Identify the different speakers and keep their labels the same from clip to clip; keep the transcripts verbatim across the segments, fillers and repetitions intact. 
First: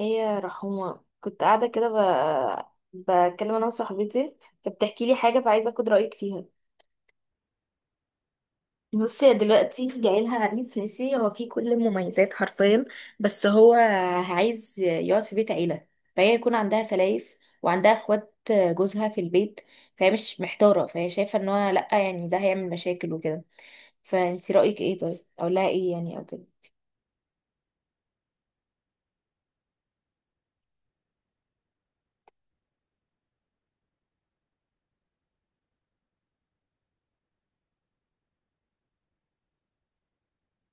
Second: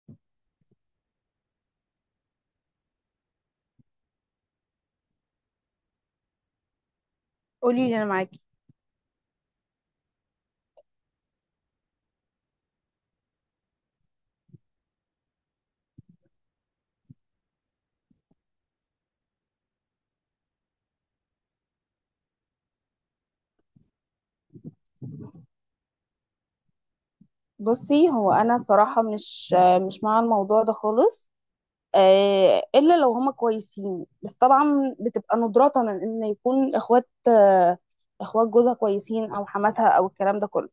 Speaker 1: ايه يا رحومة، كنت قاعدة كده ب... بتكلم انا وصاحبتي، فبتحكي لي حاجة، فعايزة اخد رأيك فيها.
Speaker 2: قولي لي انا معاكي.
Speaker 1: بصي، هي دلوقتي جايلها عريس ماشي، هو فيه كل المميزات حرفيا، بس هو عايز يقعد في بيت عيلة، فهي يكون عندها سلايف، وعندها اخوات جوزها في البيت، فهي مش محتارة، فهي شايفة ان هو لأ، يعني ده هيعمل مشاكل وكده. فانتي رأيك ايه؟ طيب اقول لها ايه يعني، او كده؟
Speaker 2: بصي، هو انا صراحه مش مش مع الموضوع ده خالص. آه، الا لو هما كويسين، بس طبعا بتبقى ندرة ان يكون اخوات آه، اخوات جوزها كويسين، او حماتها، او الكلام ده كله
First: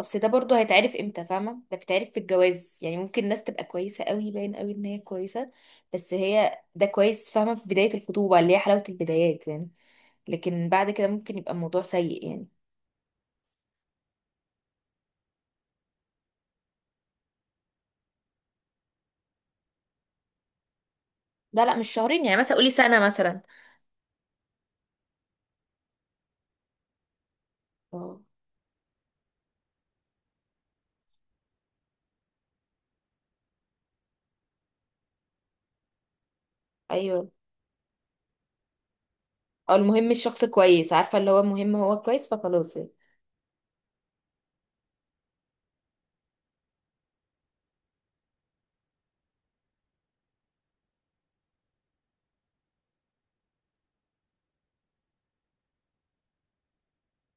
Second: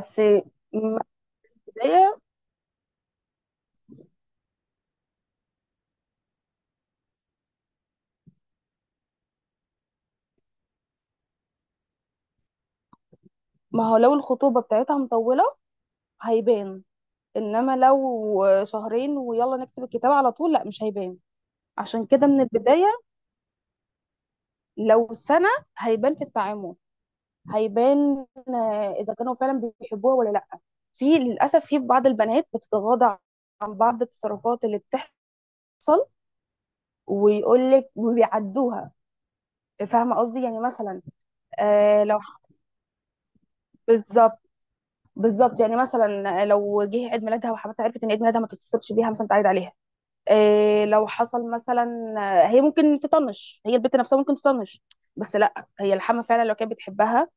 Speaker 1: اصل ده برضو هيتعرف
Speaker 2: من
Speaker 1: امتى، فاهمه؟ ده بيتعرف في
Speaker 2: البدايه،
Speaker 1: الجواز، يعني ممكن الناس تبقى كويسه قوي، باين قوي ان هي كويسه. بس هي ده كويس، فاهمه، في بدايه الخطوبه، اللي هي حلاوه البدايات يعني. لكن بعد كده ممكن يبقى الموضوع سيء يعني.
Speaker 2: ما هو لو الخطوبه بتاعتها مطوله هيبان. انما لو شهرين ويلا نكتب الكتاب على طول، لا مش هيبان.
Speaker 1: لا لا، مش
Speaker 2: عشان
Speaker 1: شهرين،
Speaker 2: كده
Speaker 1: يعني
Speaker 2: من
Speaker 1: مثلا قولي
Speaker 2: البدايه،
Speaker 1: سنه مثلا.
Speaker 2: لو سنه هيبان في التعامل.
Speaker 1: اه.
Speaker 2: هيبان آه، اذا كانوا فعلا بيحبوها ولا لا. في للاسف في بعض البنات بتتغاضى عن بعض التصرفات اللي بتحصل،
Speaker 1: ايوه.
Speaker 2: ويقول لك وبيعدوها.
Speaker 1: او المهم
Speaker 2: فاهمه قصدي،
Speaker 1: الشخص
Speaker 2: يعني
Speaker 1: كويس،
Speaker 2: مثلا
Speaker 1: عارفه، اللي هو المهم هو
Speaker 2: آه لو
Speaker 1: كويس،
Speaker 2: ح-
Speaker 1: فخلاص يعني.
Speaker 2: بالظبط. بالظبط، يعني مثلا آه، لو جه عيد ميلادها وحماتها عرفت ان عيد ميلادها، ما تتصلش بيها مثلا تعيد عليها. آه لو حصل مثلا آه، هي ممكن تطنش، هي البنت نفسها ممكن تطنش. بس لا، هي الحما فعلا لو كانت بتحبها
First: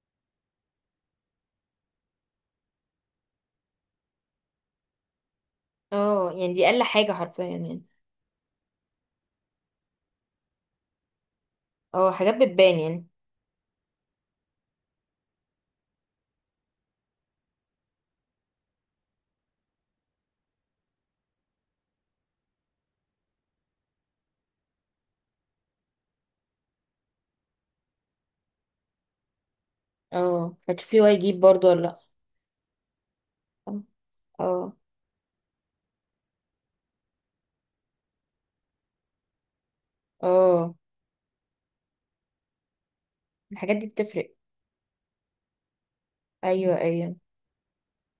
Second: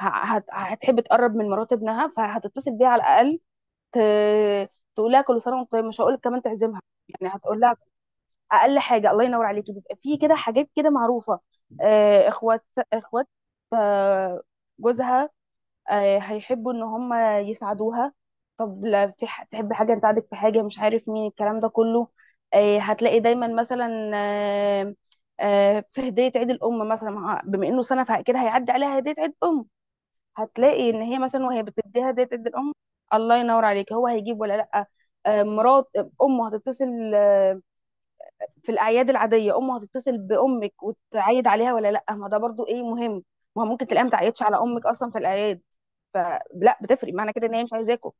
Speaker 2: ه- هت- هتحب تقرب من مرات ابنها، فهتتصل بيها على الاقل، ت- تقول لها كل سنه وانت طيب، مش هقول لك
Speaker 1: اه،
Speaker 2: كمان
Speaker 1: يعني دي
Speaker 2: تعزمها.
Speaker 1: اقل حاجه
Speaker 2: يعني
Speaker 1: حرفيا
Speaker 2: هتقول لها،
Speaker 1: يعني.
Speaker 2: اقل حاجه الله ينور عليكي. بيبقى في كده حاجات كده معروفه.
Speaker 1: اه،
Speaker 2: آه،
Speaker 1: حاجات
Speaker 2: اخوات
Speaker 1: بتبان يعني.
Speaker 2: اخوات آه، جوزها، آه، هيحبوا ان هم يساعدوها. طب لا، في ح- تحب حاجه، نساعدك في حاجه، مش عارف مين، الكلام ده كله. آه، هتلاقي دايما مثلا آه، آه، في هديه عيد الام مثلا، مع- بما انه سنه فاكيد هيعدي عليها هديه عيد ام.
Speaker 1: اه،
Speaker 2: هتلاقي
Speaker 1: هتشوفي
Speaker 2: ان
Speaker 1: هو
Speaker 2: هي
Speaker 1: يجيب
Speaker 2: مثلا، وهي
Speaker 1: برضو ولا لا.
Speaker 2: بتديها، ديت ادي الام الله ينور عليك، هو هيجيب ولا
Speaker 1: اه.
Speaker 2: لا. آه، مرات امه هتتصل آه، في الاعياد العاديه، امه هتتصل
Speaker 1: اه،
Speaker 2: بامك وتعيد عليها ولا لا؟ ما ده برضو ايه مهم. ما هو
Speaker 1: الحاجات دي
Speaker 2: ممكن تلاقيها ما
Speaker 1: بتفرق.
Speaker 2: تعيدش على امك اصلا في الاعياد،
Speaker 1: ايوه،
Speaker 2: فلا بتفرق،
Speaker 1: ايوه،
Speaker 2: معنى كده ان هي مش عايزاكم،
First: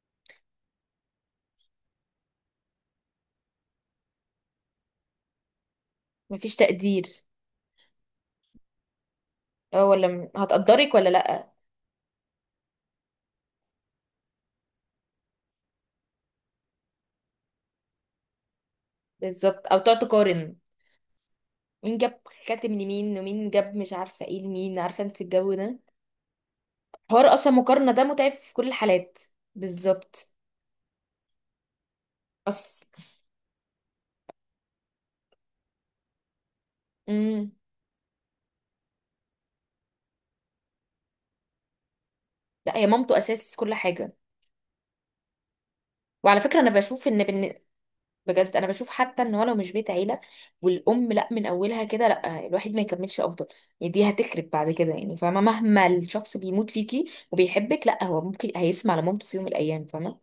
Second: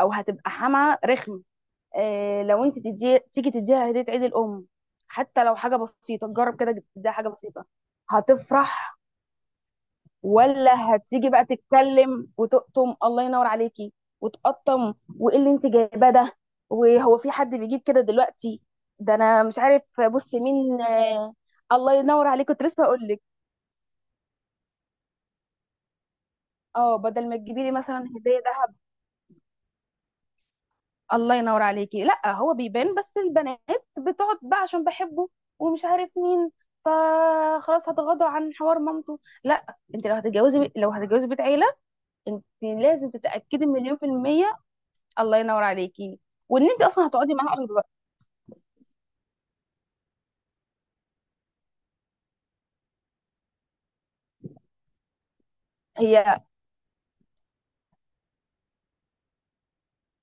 Speaker 2: او هتبقى حما رخم. آه، لو انت تدي، تيجي تديها هديه عيد الام، حتى لو حاجه بسيطه،
Speaker 1: مفيش
Speaker 2: جرب كده
Speaker 1: تقدير.
Speaker 2: تديها حاجه بسيطه هتفرح.
Speaker 1: اه، ولا م- هتقدرك
Speaker 2: ولا
Speaker 1: ولا
Speaker 2: هتيجي بقى
Speaker 1: لأ.
Speaker 2: تتكلم وتقطم، الله ينور عليكي، وتقطم، وايه اللي انت جايباه ده، وهو في حد بيجيب كده دلوقتي، ده انا مش
Speaker 1: بالظبط، او
Speaker 2: عارف.
Speaker 1: تقعد
Speaker 2: بص
Speaker 1: تقارن.
Speaker 2: مين آه، الله
Speaker 1: مين جاب
Speaker 2: ينور عليك، كنت
Speaker 1: كاتم
Speaker 2: لسه اقول
Speaker 1: لمين،
Speaker 2: لك.
Speaker 1: ومين جاب مش عارفة ايه لمين، عارفة انت الجو ده.
Speaker 2: اه
Speaker 1: حوار
Speaker 2: بدل ما
Speaker 1: اصلا،
Speaker 2: تجيبي لي
Speaker 1: مقارنة
Speaker 2: مثلا
Speaker 1: ده متعب
Speaker 2: هديه
Speaker 1: في كل
Speaker 2: ذهب،
Speaker 1: الحالات. بالظبط.
Speaker 2: الله ينور عليكي. لا هو
Speaker 1: اصل.
Speaker 2: بيبان، بس البنات بتقعد بقى عشان بحبه ومش عارف مين،
Speaker 1: امم
Speaker 2: فخلاص هتغاضى عن حوار مامته. لا، انت لو هتتجوزي، لو هتتجوزي بيت عيله، انت
Speaker 1: لا، هي
Speaker 2: لازم
Speaker 1: مامته اساس
Speaker 2: تتاكدي
Speaker 1: كل
Speaker 2: مليون في
Speaker 1: حاجة.
Speaker 2: المية. الله ينور عليكي،
Speaker 1: وعلى فكرة
Speaker 2: وان
Speaker 1: انا
Speaker 2: انت اصلا
Speaker 1: بشوف ان
Speaker 2: هتقعدي
Speaker 1: بن...
Speaker 2: معاها قريب بقى.
Speaker 1: بجد انا بشوف حتى ان هو لو مش بيت عيلة والام، لا من اولها كده، لا الواحد ما يكملش افضل. يعني دي هتخرب بعد كده، يعني فاهمة مهما الشخص
Speaker 2: هي
Speaker 1: بيموت فيكي وبيحبك، لا هو ممكن هيسمع لمامته في يوم من الايام، فاهمة؟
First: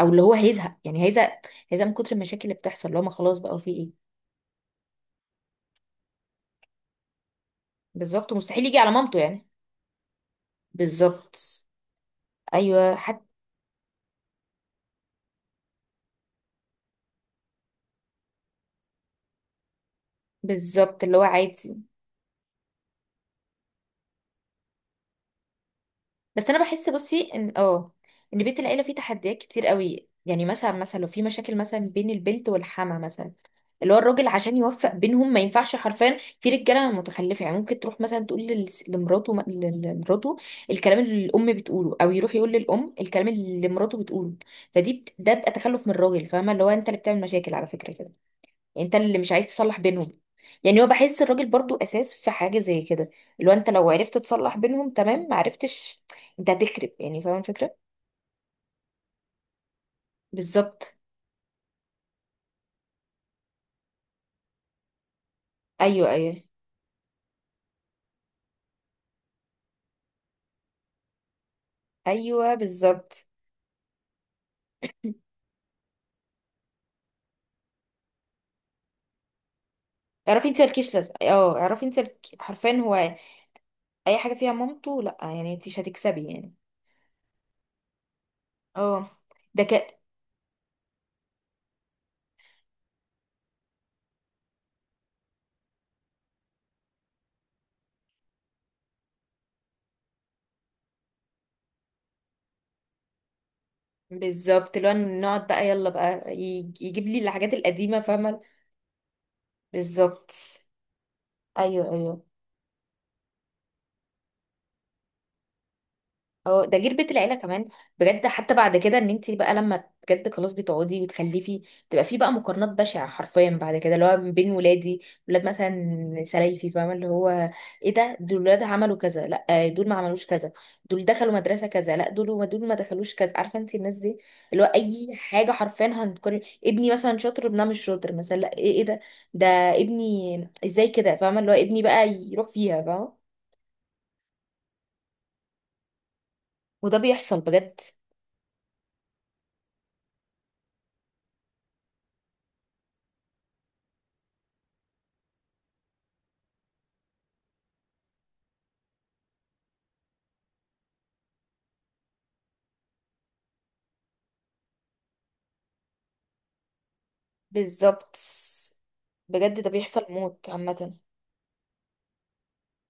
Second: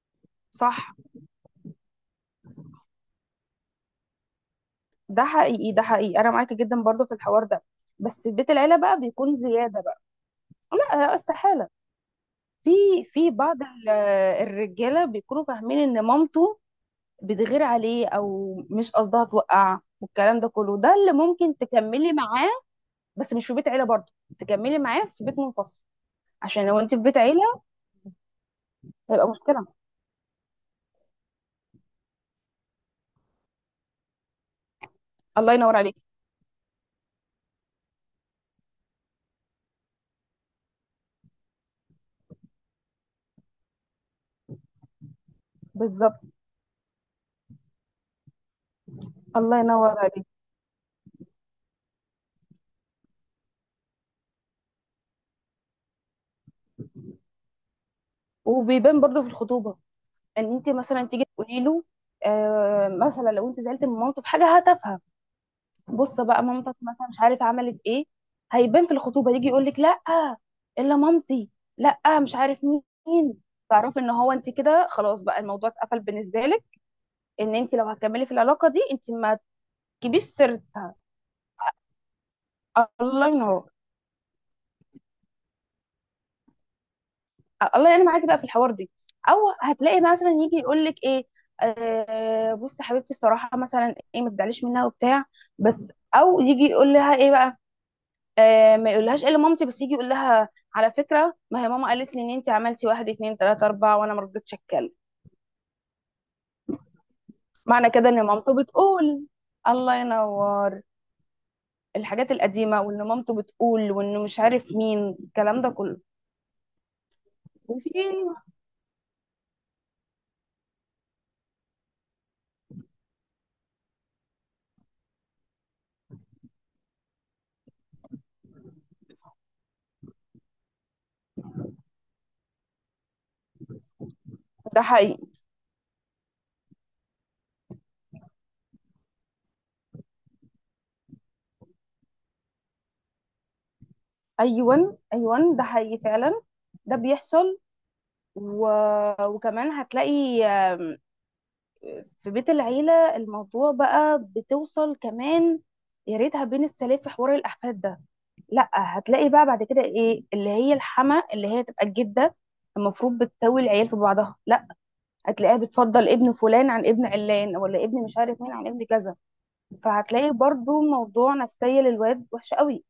Speaker 1: او اللي هو هيزهق،
Speaker 2: صح.
Speaker 1: يعني هيزهق. هيزهق من كتر المشاكل اللي بتحصل، اللي هو ما خلاص بقى في ايه.
Speaker 2: ده حقيقي، ده حقيقي، انا معاكي جدا برضو في الحوار ده. بس
Speaker 1: بالظبط،
Speaker 2: بيت
Speaker 1: مستحيل
Speaker 2: العيله
Speaker 1: يجي على
Speaker 2: بقى
Speaker 1: مامته
Speaker 2: بيكون
Speaker 1: يعني.
Speaker 2: زياده بقى، لا
Speaker 1: بالظبط.
Speaker 2: استحاله. في
Speaker 1: ايوه حتى.
Speaker 2: في بعض ال- الرجاله بيكونوا فاهمين ان مامته بتغير عليه، او مش قصدها توقع والكلام ده كله، ده
Speaker 1: بالظبط
Speaker 2: اللي
Speaker 1: اللي هو
Speaker 2: ممكن
Speaker 1: عادي.
Speaker 2: تكملي معاه. بس مش في بيت عيله برضو، تكملي معاه في بيت منفصل.
Speaker 1: بس انا
Speaker 2: عشان لو
Speaker 1: بحس،
Speaker 2: انت في بيت
Speaker 1: بصي، ان
Speaker 2: عيله
Speaker 1: اه ان بيت العيله فيه
Speaker 2: هيبقى
Speaker 1: تحديات كتير
Speaker 2: مشكله.
Speaker 1: قوي. يعني مثلا مثلا لو في مشاكل مثلا بين البنت والحما مثلا، اللي هو الراجل عشان يوفق بينهم ما
Speaker 2: الله
Speaker 1: ينفعش
Speaker 2: ينور عليك،
Speaker 1: حرفيا. في رجاله متخلفه، يعني ممكن تروح مثلا تقول لل- لمراته ل- لمراته الكلام اللي الام بتقوله، او يروح يقول للام الكلام اللي مراته بتقوله. فدي بت... ده بقى تخلف من
Speaker 2: بالظبط،
Speaker 1: الراجل، فاهمه؟ اللي هو انت اللي بتعمل مشاكل على فكره كده. يعني انت اللي مش عايز
Speaker 2: الله
Speaker 1: تصلح
Speaker 2: ينور
Speaker 1: بينهم.
Speaker 2: عليك.
Speaker 1: يعني هو بحس الراجل برضو اساس في حاجه زي كده، اللي هو انت لو عرفت تصلح بينهم تمام، ما عرفتش انت هتخرب، يعني فاهم الفكره.
Speaker 2: وبيبان برضو في الخطوبه، ان انت
Speaker 1: بالظبط.
Speaker 2: مثلا تيجي تقولي له، آه مثلا لو انت زعلت من مامته في حاجه هتافهه.
Speaker 1: ايوه،
Speaker 2: بص
Speaker 1: ايوه،
Speaker 2: بقى مامتك مثلا مش عارف عملت ايه، هيبان في الخطوبه، يجي يقول لك لا، الا مامتي، لا، مش
Speaker 1: ايوه،
Speaker 2: عارف
Speaker 1: بالظبط،
Speaker 2: مين. تعرفي ان هو، انت كده خلاص بقى، الموضوع اتقفل بالنسبه لك، ان انت لو هتكملي في العلاقه دي، انت ما تجيبيش
Speaker 1: اعرفي انت مالكيش
Speaker 2: سيرتها.
Speaker 1: لازمه، اه اعرفي انت الك- حرفيا هو
Speaker 2: الله ينور.
Speaker 1: اي حاجه فيها مامته لا، يعني انت مش هتكسبي يعني.
Speaker 2: الله يعين معاكي بقى في الحوار دي.
Speaker 1: اه.
Speaker 2: او
Speaker 1: ده ك
Speaker 2: هتلاقي مثلا يجي يقول لك ايه، آه بصي حبيبتي الصراحه مثلا ايه، ما تزعليش منها وبتاع بس. او يجي يقول لها ايه بقى، آه ما يقولهاش الا مامتي، بس يجي يقول لها على فكره، ما هي ماما قالت لي ان انت عملتي واحد اتنين تلاته اربعه وانا ما رضيتش
Speaker 1: بالظبط، اللي
Speaker 2: اتكلم.
Speaker 1: هو نقعد بقى، يلا بقى يج- يجيب لي الحاجات
Speaker 2: معنى
Speaker 1: القديمه
Speaker 2: كده ان
Speaker 1: فاهمه.
Speaker 2: مامته بتقول، الله
Speaker 1: بالظبط.
Speaker 2: ينور،
Speaker 1: ايوه، ايوه.
Speaker 2: الحاجات القديمه، وان مامته بتقول، وانه مش عارف مين، الكلام ده كله،
Speaker 1: اه، ده غير بيت العيله كمان. بجد
Speaker 2: وفين.
Speaker 1: حتى بعد كده، ان انت بقى لما بجد خلاص بتقعدي وتخلفي، تبقى في بقى مقارنات بشعه حرفيا بعد كده، اللي هو بين ولادي، ولاد مثلا سلايفي، فاهمه؟ اللي هو ايه ده، دول ولاد عملوا كذا، لا دول ما عملوش كذا، دول دخلوا مدرسه كذا، لا دول ما دول ما دخلوش كذا، عارفه انت الناس دي. اللي هو
Speaker 2: ده
Speaker 1: اي
Speaker 2: حقيقي.
Speaker 1: حاجه حرفيا هنقارن، ابني مثلا شاطر، ابنها مش شاطر مثلا، لا ايه، ايه ده؟ ده ابني ازاي كده، فاهمه؟ اللي هو ابني بقى يروح فيها، فاهمه؟
Speaker 2: ايوه ايوه ده حقيقي فعلا. ده
Speaker 1: وده بيحصل
Speaker 2: بيحصل.
Speaker 1: بجد.
Speaker 2: و... وكمان هتلاقي آم، في بيت العيلة الموضوع بقى بتوصل كمان. يا ريتها بين السلام في حوار الأحفاد ده. لا، هتلاقي بقى بعد كده، ايه اللي هي الحما اللي هي تبقى الجدة المفروض بتساوي العيال في بعضها، لا، هتلاقيها بتفضل ابن فلان عن ابن علان، ولا ابن
Speaker 1: بالظبط،
Speaker 2: مش عارف مين عن ابن كذا.
Speaker 1: بجد ده بيحصل
Speaker 2: فهتلاقي
Speaker 1: موت
Speaker 2: برضو
Speaker 1: عامة.
Speaker 2: موضوع نفسية للواد وحش قوي.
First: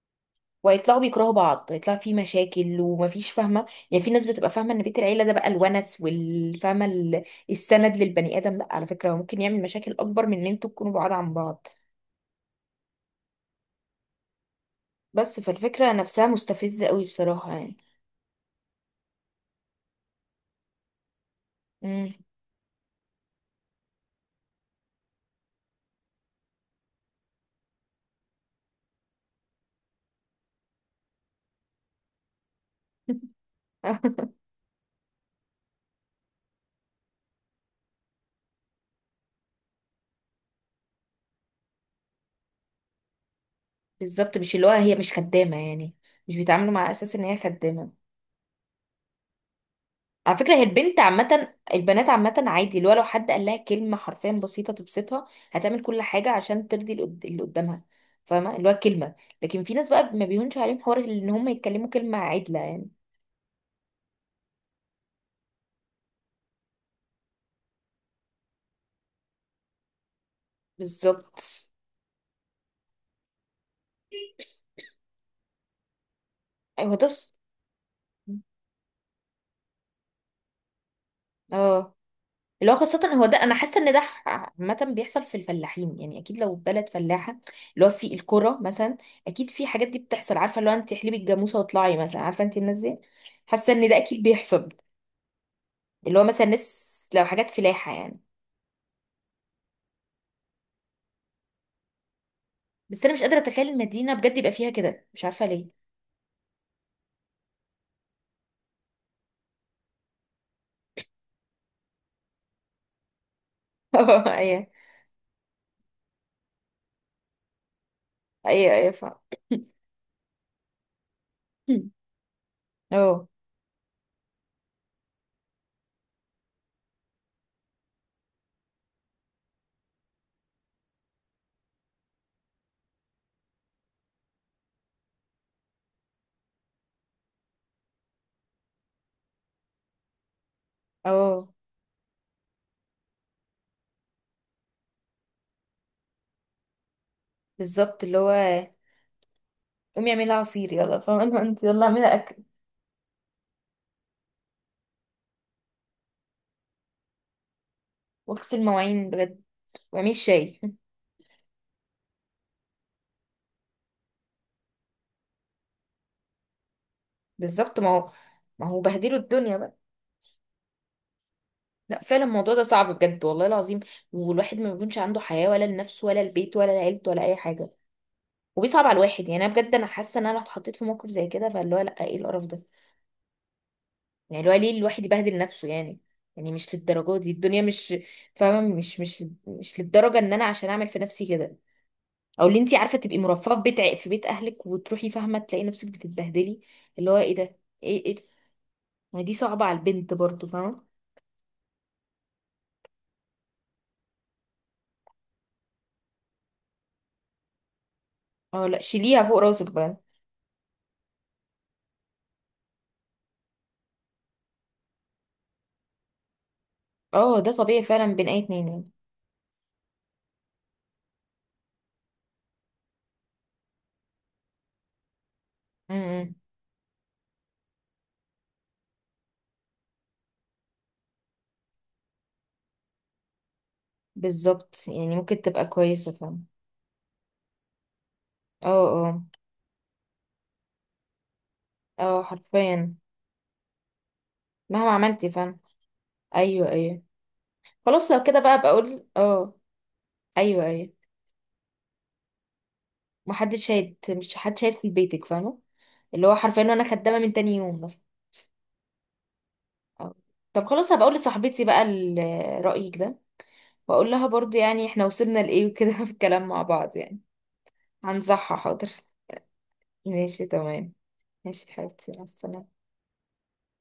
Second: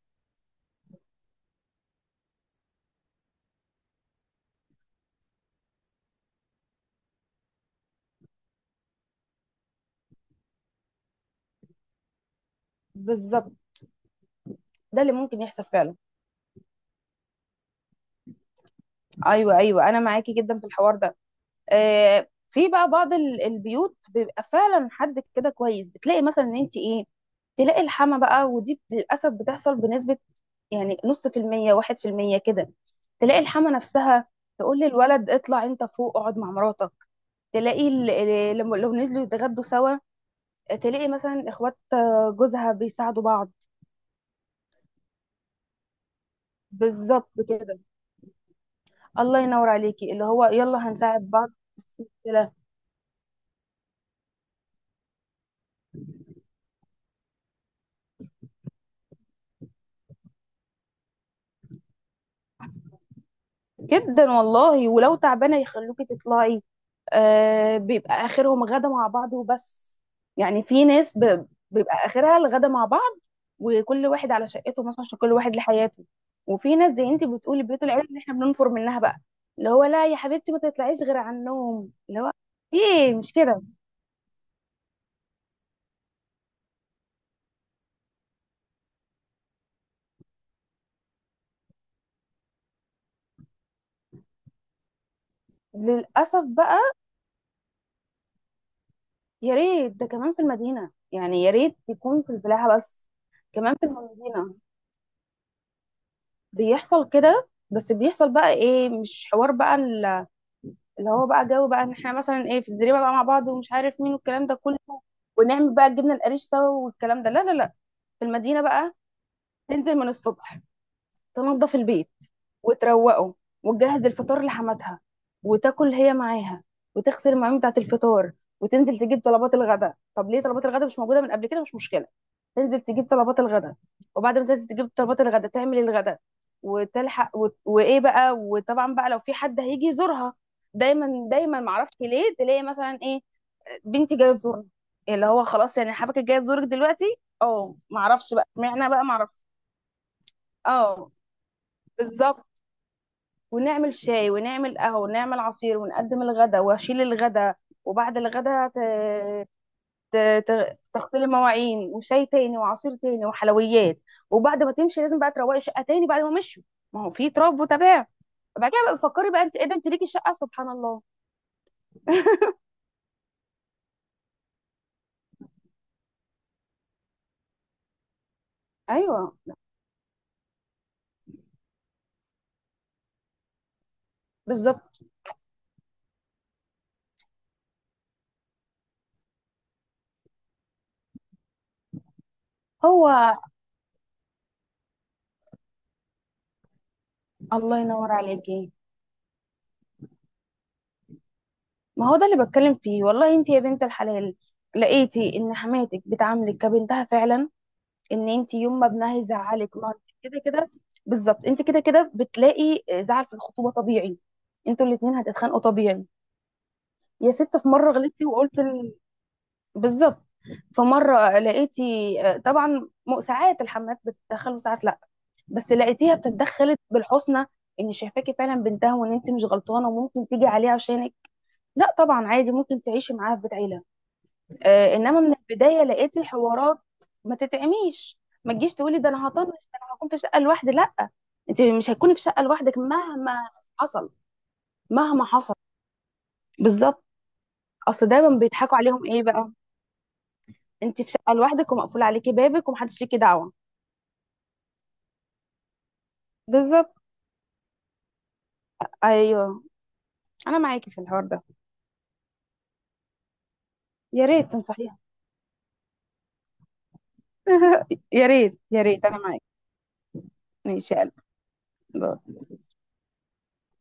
Speaker 1: ويطلعوا بيكرهوا بعض، يطلع في مشاكل ومفيش، فاهمة؟ يعني في ناس بتبقى فاهمة ان بيت العيلة ده بقى الونس، والفاهمة ال- السند للبني آدم، لا على فكرة هو ممكن يعمل مشاكل أكبر من ان انتوا تكونوا بعاد عن بعض.
Speaker 2: بالظبط، ده اللي
Speaker 1: بس
Speaker 2: ممكن يحصل
Speaker 1: فالفكرة
Speaker 2: فعلا.
Speaker 1: نفسها مستفزة قوي بصراحة يعني.
Speaker 2: ايوه ايوه، انا معاكي جدا في الحوار ده.
Speaker 1: مم.
Speaker 2: آه، في بقى بعض ال- البيوت بيبقى فعلا حد كده كويس، بتلاقي مثلا ان انت ايه، تلاقي الحما بقى. ودي للاسف بتحصل بنسبه، يعني نص في المية، واحد في المية كده. تلاقي الحما نفسها تقول للولد، اطلع انت فوق اقعد مع مراتك. تلاقي ال- ال- لما لو نزلوا يتغدوا سوا، تلاقي مثلا اخوات آه، جوزها بيساعدوا بعض.
Speaker 1: بالظبط، مش اللي هو هي مش خدامة يعني، مش بيتعاملوا مع أساس ان
Speaker 2: بالظبط
Speaker 1: هي
Speaker 2: كده،
Speaker 1: خدامة.
Speaker 2: الله ينور عليكي، اللي
Speaker 1: على
Speaker 2: هو
Speaker 1: فكرة هي
Speaker 2: يلا
Speaker 1: البنت
Speaker 2: هنساعد بعض.
Speaker 1: عامة، البنات عامة عادي، اللي هو لو حد قال لها كلمة حرفيا بسيطة تبسطها، هتعمل كل حاجة عشان ترضي اللي قد- اللي قدامها، فاهمة؟ اللي هو كلمة. لكن في ناس بقى ما بيهونش عليهم حوار ان هم يتكلموا كلمة عدلة يعني.
Speaker 2: جدا والله، ولو تعبانة يخلوكي تطلعي. آه بيبقى آخرهم غدا مع بعض وبس. يعني في ناس ب...
Speaker 1: بالظبط.
Speaker 2: بيبقى آخرها الغدا مع بعض. وكل واحد على شقته مثلا، عشان كل واحد لحياته. وفي ناس
Speaker 1: ايوه.
Speaker 2: زي
Speaker 1: ده
Speaker 2: انت
Speaker 1: ص-
Speaker 2: بتقولي بيوت العيلة اللي احنا بننفر منها بقى. اللي هو لا يا حبيبتي، ما تطلعيش غير على النوم،
Speaker 1: اه،
Speaker 2: اللي هو
Speaker 1: اللي هو خاصة
Speaker 2: ايه
Speaker 1: هو
Speaker 2: مش
Speaker 1: ده، انا
Speaker 2: كده.
Speaker 1: حاسة ان ده ح- عامة بيحصل في الفلاحين، يعني اكيد لو بلد فلاحة، اللي هو في الكرة مثلا، اكيد في حاجات دي بتحصل، عارفة اللي هو انت احلبي الجاموسة واطلعي مثلا، عارفة انت الناس دي. حاسة ان ده اكيد بيحصل، اللي هو
Speaker 2: للأسف
Speaker 1: مثلا
Speaker 2: بقى.
Speaker 1: ناس لو حاجات فلاحة يعني.
Speaker 2: يا ريت ده كمان في المدينة، يعني يا ريت يكون في الفلاحة
Speaker 1: بس
Speaker 2: بس.
Speaker 1: انا مش قادرة اتخيل
Speaker 2: كمان في
Speaker 1: المدينة بجد يبقى
Speaker 2: المدينة
Speaker 1: فيها كده، مش عارفة ليه.
Speaker 2: بيحصل كده، بس بيحصل بقى ايه، مش حوار بقى ال- اللي هو بقى جو بقى، ان احنا مثلا ايه، في الزريبه بقى مع بعض، ومش عارف مين،
Speaker 1: اه.
Speaker 2: والكلام ده
Speaker 1: ايوه.
Speaker 2: كله، ونعمل بقى الجبنه القريش سوا والكلام ده. لا لا لا، في المدينه
Speaker 1: ايوه، ايوه،
Speaker 2: بقى
Speaker 1: فاهم.
Speaker 2: تنزل من الصبح، تنضف البيت
Speaker 1: اه.
Speaker 2: وتروقه، وتجهز الفطار لحماتها وتاكل هي معاها، وتغسل المواعين بتاعت الفطار. وتنزل تجيب طلبات الغداء، طب ليه طلبات الغداء مش موجوده من قبل كده؟ مش مشكله، تنزل تجيب طلبات الغداء، وبعد ما تنزل تجيب طلبات الغداء تعمل الغداء، وتلحق وت... وايه بقى. وطبعا بقى لو في حد هيجي يزورها، دايما
Speaker 1: اه،
Speaker 2: دايما معرفش ليه، تلاقي مثلا ايه، بنتي جايه تزورنا، اللي هو خلاص يعني حبك جايه تزورك دلوقتي، اه
Speaker 1: بالظبط، اللي هو
Speaker 2: معرفش بقى اشمعنى بقى معرفش.
Speaker 1: قومي اعملي عصير يلا،
Speaker 2: اه
Speaker 1: فاهمة؟ انت يلا اعملي اكل
Speaker 2: بالظبط، ونعمل شاي ونعمل قهوة ونعمل عصير، ونقدم الغدا واشيل الغدا. وبعد
Speaker 1: واغسل
Speaker 2: الغدا ت...
Speaker 1: المواعين بجد واعملي
Speaker 2: ت...
Speaker 1: شاي.
Speaker 2: ت... تغسلي المواعين، وشاي تاني وعصير تاني وحلويات. وبعد ما تمشي لازم بقى تروقي الشقة تاني بعد ما مشوا، ما هو في تراب
Speaker 1: بالظبط. ما
Speaker 2: وتباع.
Speaker 1: هو ما
Speaker 2: بعد
Speaker 1: هو
Speaker 2: كده بقى
Speaker 1: بهدلوا
Speaker 2: فكري بقى
Speaker 1: الدنيا
Speaker 2: انت، ايه ده،
Speaker 1: بقى.
Speaker 2: انت ليكي الشقة؟ سبحان الله.
Speaker 1: لا فعلا الموضوع ده صعب بجد، والله العظيم. والواحد ما بيكونش عنده حياة، ولا لنفسه ولا البيت ولا لعيلته ولا اي حاجة. وبيصعب على الواحد.
Speaker 2: ايوه،
Speaker 1: يعني انا بجد، انا حاسه ان انا لو اتحطيت في موقف زي كده فاللي هو لا، ايه القرف ده؟ يعني اللي هو ليه
Speaker 2: بالظبط.
Speaker 1: الواحد يبهدل نفسه يعني. يعني مش للدرجة دي الدنيا، مش فاهمة، مش مش مش للدرجة ان انا عشان اعمل في نفسي كده، او اللي انتي عارفة
Speaker 2: هو،
Speaker 1: تبقي مرفهة في بيت ع- في بيت اهلك وتروحي، فاهمة؟ تلاقي نفسك بتتبهدلي. اللي هو ايه ده،
Speaker 2: الله
Speaker 1: ايه
Speaker 2: ينور
Speaker 1: ايه ده؟
Speaker 2: عليكي.
Speaker 1: ما دي صعبة على البنت برضو، فاهمة؟
Speaker 2: ما هو ده اللي بتكلم فيه والله، انت يا بنت الحلال، لقيتي ان حماتك بتعاملك كبنتها فعلا، ان انت
Speaker 1: اه، لا
Speaker 2: يوم ما ابنها
Speaker 1: شيليها فوق راسك
Speaker 2: يزعلك ما
Speaker 1: بقى.
Speaker 2: انت كده كده. بالظبط، انت كده كده بتلاقي زعل في الخطوبه طبيعي، انتوا الاتنين هتتخانقوا طبيعي. يا
Speaker 1: اه، ده
Speaker 2: ست، في
Speaker 1: طبيعي
Speaker 2: مره
Speaker 1: فعلا
Speaker 2: غلطتي
Speaker 1: بين اي
Speaker 2: وقلت
Speaker 1: اتنين يعني.
Speaker 2: ال... بالظبط. فمره لقيتي آه، طبعا، م- ساعات الحمات بتتدخل وساعات لا، بس لقيتيها
Speaker 1: امم.
Speaker 2: بتتدخلت بالحسنى، ان شايفاكي فعلا بنتها، وان انت مش غلطانه وممكن تيجي عليها عشانك. لا طبعا، عادي ممكن تعيشي معاها في بيت عيله.
Speaker 1: بالظبط،
Speaker 2: آه،
Speaker 1: يعني
Speaker 2: انما من
Speaker 1: ممكن تبقى
Speaker 2: البدايه
Speaker 1: كويسة،
Speaker 2: لقيت
Speaker 1: فاهمة.
Speaker 2: الحوارات ما تتعميش، ما
Speaker 1: اه،
Speaker 2: تجيش تقولي ده
Speaker 1: اه،
Speaker 2: انا هطنش، ده انا هكون في شقه لوحدي، لا انت مش هتكوني في
Speaker 1: اه،
Speaker 2: شقه لوحدك
Speaker 1: حرفيا
Speaker 2: مهما حصل،
Speaker 1: مهما
Speaker 2: مهما
Speaker 1: عملتي،
Speaker 2: حصل.
Speaker 1: فاهمة. ايوه، ايوه،
Speaker 2: بالظبط. اصل
Speaker 1: خلاص لو
Speaker 2: دايما
Speaker 1: كده بقى
Speaker 2: بيضحكوا عليهم
Speaker 1: بقول
Speaker 2: ايه بقى،
Speaker 1: اه. ايوه، ايوه،
Speaker 2: انت في شقه لوحدك ومقفول عليكي بابك ومحدش ليكي
Speaker 1: ما
Speaker 2: دعوه.
Speaker 1: حدش شايت مش حد شايت في بيتك، فاهمه؟ اللي هو حرفيا انا
Speaker 2: بالظبط،
Speaker 1: خدامه من تاني يوم مثلا.
Speaker 2: ايوه،
Speaker 1: أو-
Speaker 2: انا
Speaker 1: طب
Speaker 2: معاكي
Speaker 1: خلاص،
Speaker 2: في
Speaker 1: هبقى اقول
Speaker 2: الحوار ده.
Speaker 1: لصاحبتي بقى ال- رايك ده، واقول
Speaker 2: يا
Speaker 1: لها
Speaker 2: ريت
Speaker 1: برضو يعني
Speaker 2: تنصحيها.
Speaker 1: احنا وصلنا لايه وكده في الكلام مع بعض يعني.
Speaker 2: يا
Speaker 1: هنصحها،
Speaker 2: ريت يا
Speaker 1: حاضر.
Speaker 2: ريت، انا معاكي.
Speaker 1: ماشي، تمام.
Speaker 2: ماشي يا
Speaker 1: ماشي حبيبتي، مع
Speaker 2: قلبي.
Speaker 1: السلامه.